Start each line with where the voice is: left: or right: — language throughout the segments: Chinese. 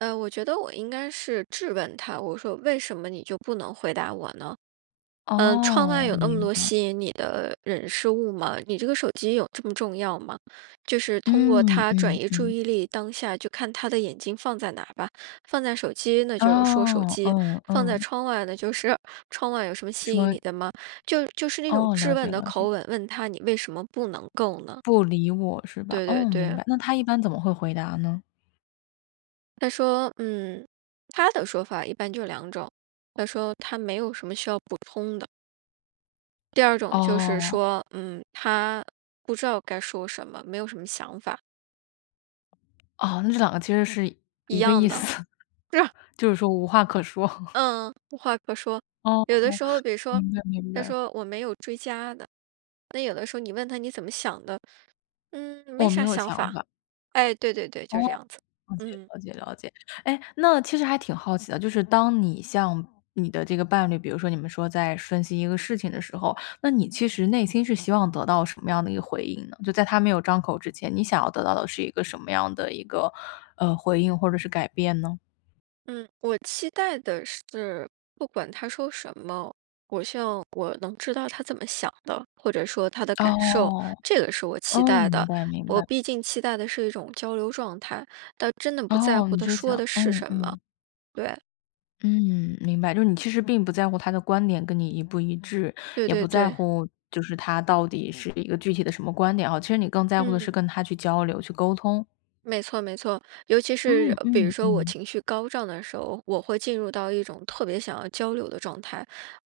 right: 呃，我觉得我应该是质问他，我说为什么你就不能回答我呢？呃，窗外
left: 哦，
right: 有那么
left: 明
right: 多
left: 白。
right: 吸引你的人、事、物吗？你这个手机有这么重要吗？就是通过
left: 嗯，
right: 它转
left: 嗯
right: 移注
left: 嗯。
right: 意力。当下就看他的眼睛放在哪儿吧，放在手机那就是说手
left: 哦，
right: 机，
left: 嗯
right: 放在
left: 嗯。
right: 窗外呢，就是“窗外有什么吸引
left: 说
right: 你的吗？”就就是那种
left: 哦，
right: 质
left: 了
right: 问
left: 解
right: 的
left: 了解。
right: 口吻，问他：“你为什么不能够呢？”
left: 不理我是吧，
right: 对对
left: 哦，明
right: 对。
left: 白，那他一般怎么会回答呢？
right: 他说，嗯，他的说法一般就是两种，他说他没有什么需要补充的。第2种就是
left: 哦。
right: 说，嗯，他不知道该说什么，没有什么想法。
left: 哦，那这两个其实是
right: 一
left: 一个
right: 样
left: 意
right: 的，
left: 思，
right: 是吧。
left: 就是说无话可说。
right: 嗯，无话可说。
left: 哦。
right: 有的时候比如说
left: 明白明
right: 他
left: 白。
right: 说：“我没有追加的。”那有的时候你问他：“你怎么想的？”“嗯，没
left: 我没
right: 啥
left: 有
right: 想
left: 想
right: 法。”
left: 法。
right: 哎，对对对，
left: 哦，
right: 就这样子。
left: 了解
right: 嗯。
left: 了解了解。哎，那其实还挺好奇的，就是当你像你的这个伴侣，比如说你们说在分析一个事情的时候，那你其实内心是希望得到什么样的一个回应呢？就在他没有张口之前，你想要得到的是一个什么样的一个，呃，回应或者是改变呢？
right: 嗯，我期待的是，不管他说什么，我希望我能知道他怎么想的，或者说他的感受，
left: 哦，
right: 这个是我期
left: 哦，
right: 待
left: 明
right: 的。
left: 白明
right: 我
left: 白。
right: 毕竟期待的是一种交流状态，倒真的不在
left: 哦，
right: 乎
left: 你
right: 他
left: 只
right: 说
left: 想
right: 的是
left: 嗯
right: 什么，
left: 嗯。
right: 对。
left: 嗯，明白，就是你其实并不在乎他的观点跟你一不一致，
right: 对
left: 也不
right: 对
left: 在
right: 对。
left: 乎就是他到底是一个具体的什么观点啊，其实你更在乎的是
right: 嗯。
left: 跟他去交流、去沟通。
right: 没错没错，尤其是
left: 嗯
right: 比如
left: 嗯
right: 说我
left: 嗯。
right: 情绪高涨的时候，我会进入到一种特别想要交流的状态。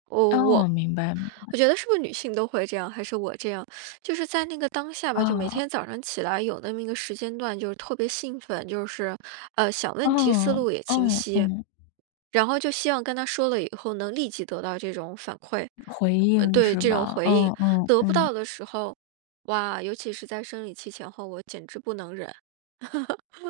right: 我
left: 哦，
right: 我
left: 明白明
right: 我
left: 白。
right: 觉得是不是女性都会这样，还是我这样，就是在那个当下吧，就每
left: 哦。
right: 天早上起来有那么一个时间段就特别兴奋，就是，呃，想问题思
left: 嗯，
right: 路也清
left: 嗯
right: 晰。
left: 嗯。
right: 然后就希望跟他说了以后，能立即得到这种反馈
left: 回应
right: 对，
left: 是
right: 这种
left: 吧？
right: 回
left: 嗯
right: 应。
left: 嗯
right: 得不
left: 嗯。
right: 到的时候，哇，尤其是在生理期前后，我简直不能忍。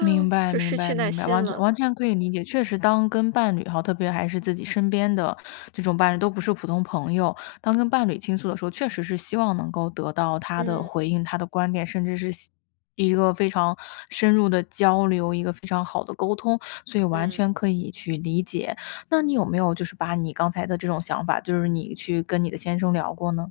left: 明 白
right: 就
left: 明
right: 失去
left: 白
right: 耐
left: 明白，
right: 心
left: 完全
right: 了。
left: 完全可以理解。确实当跟伴侣哦，特别还是自己身边的这种伴侣都不是普通朋友。当跟伴侣倾诉的时候，确实是希望能够得到他的
right: 嗯。
left: 回应、他的观点，甚至是细一个非常深入的交流，一个非常好的沟通，所以完
right: 嗯。
left: 全可以去理解。那你有没有就是把你刚才的这种想法，就是你去跟你的先生聊过呢？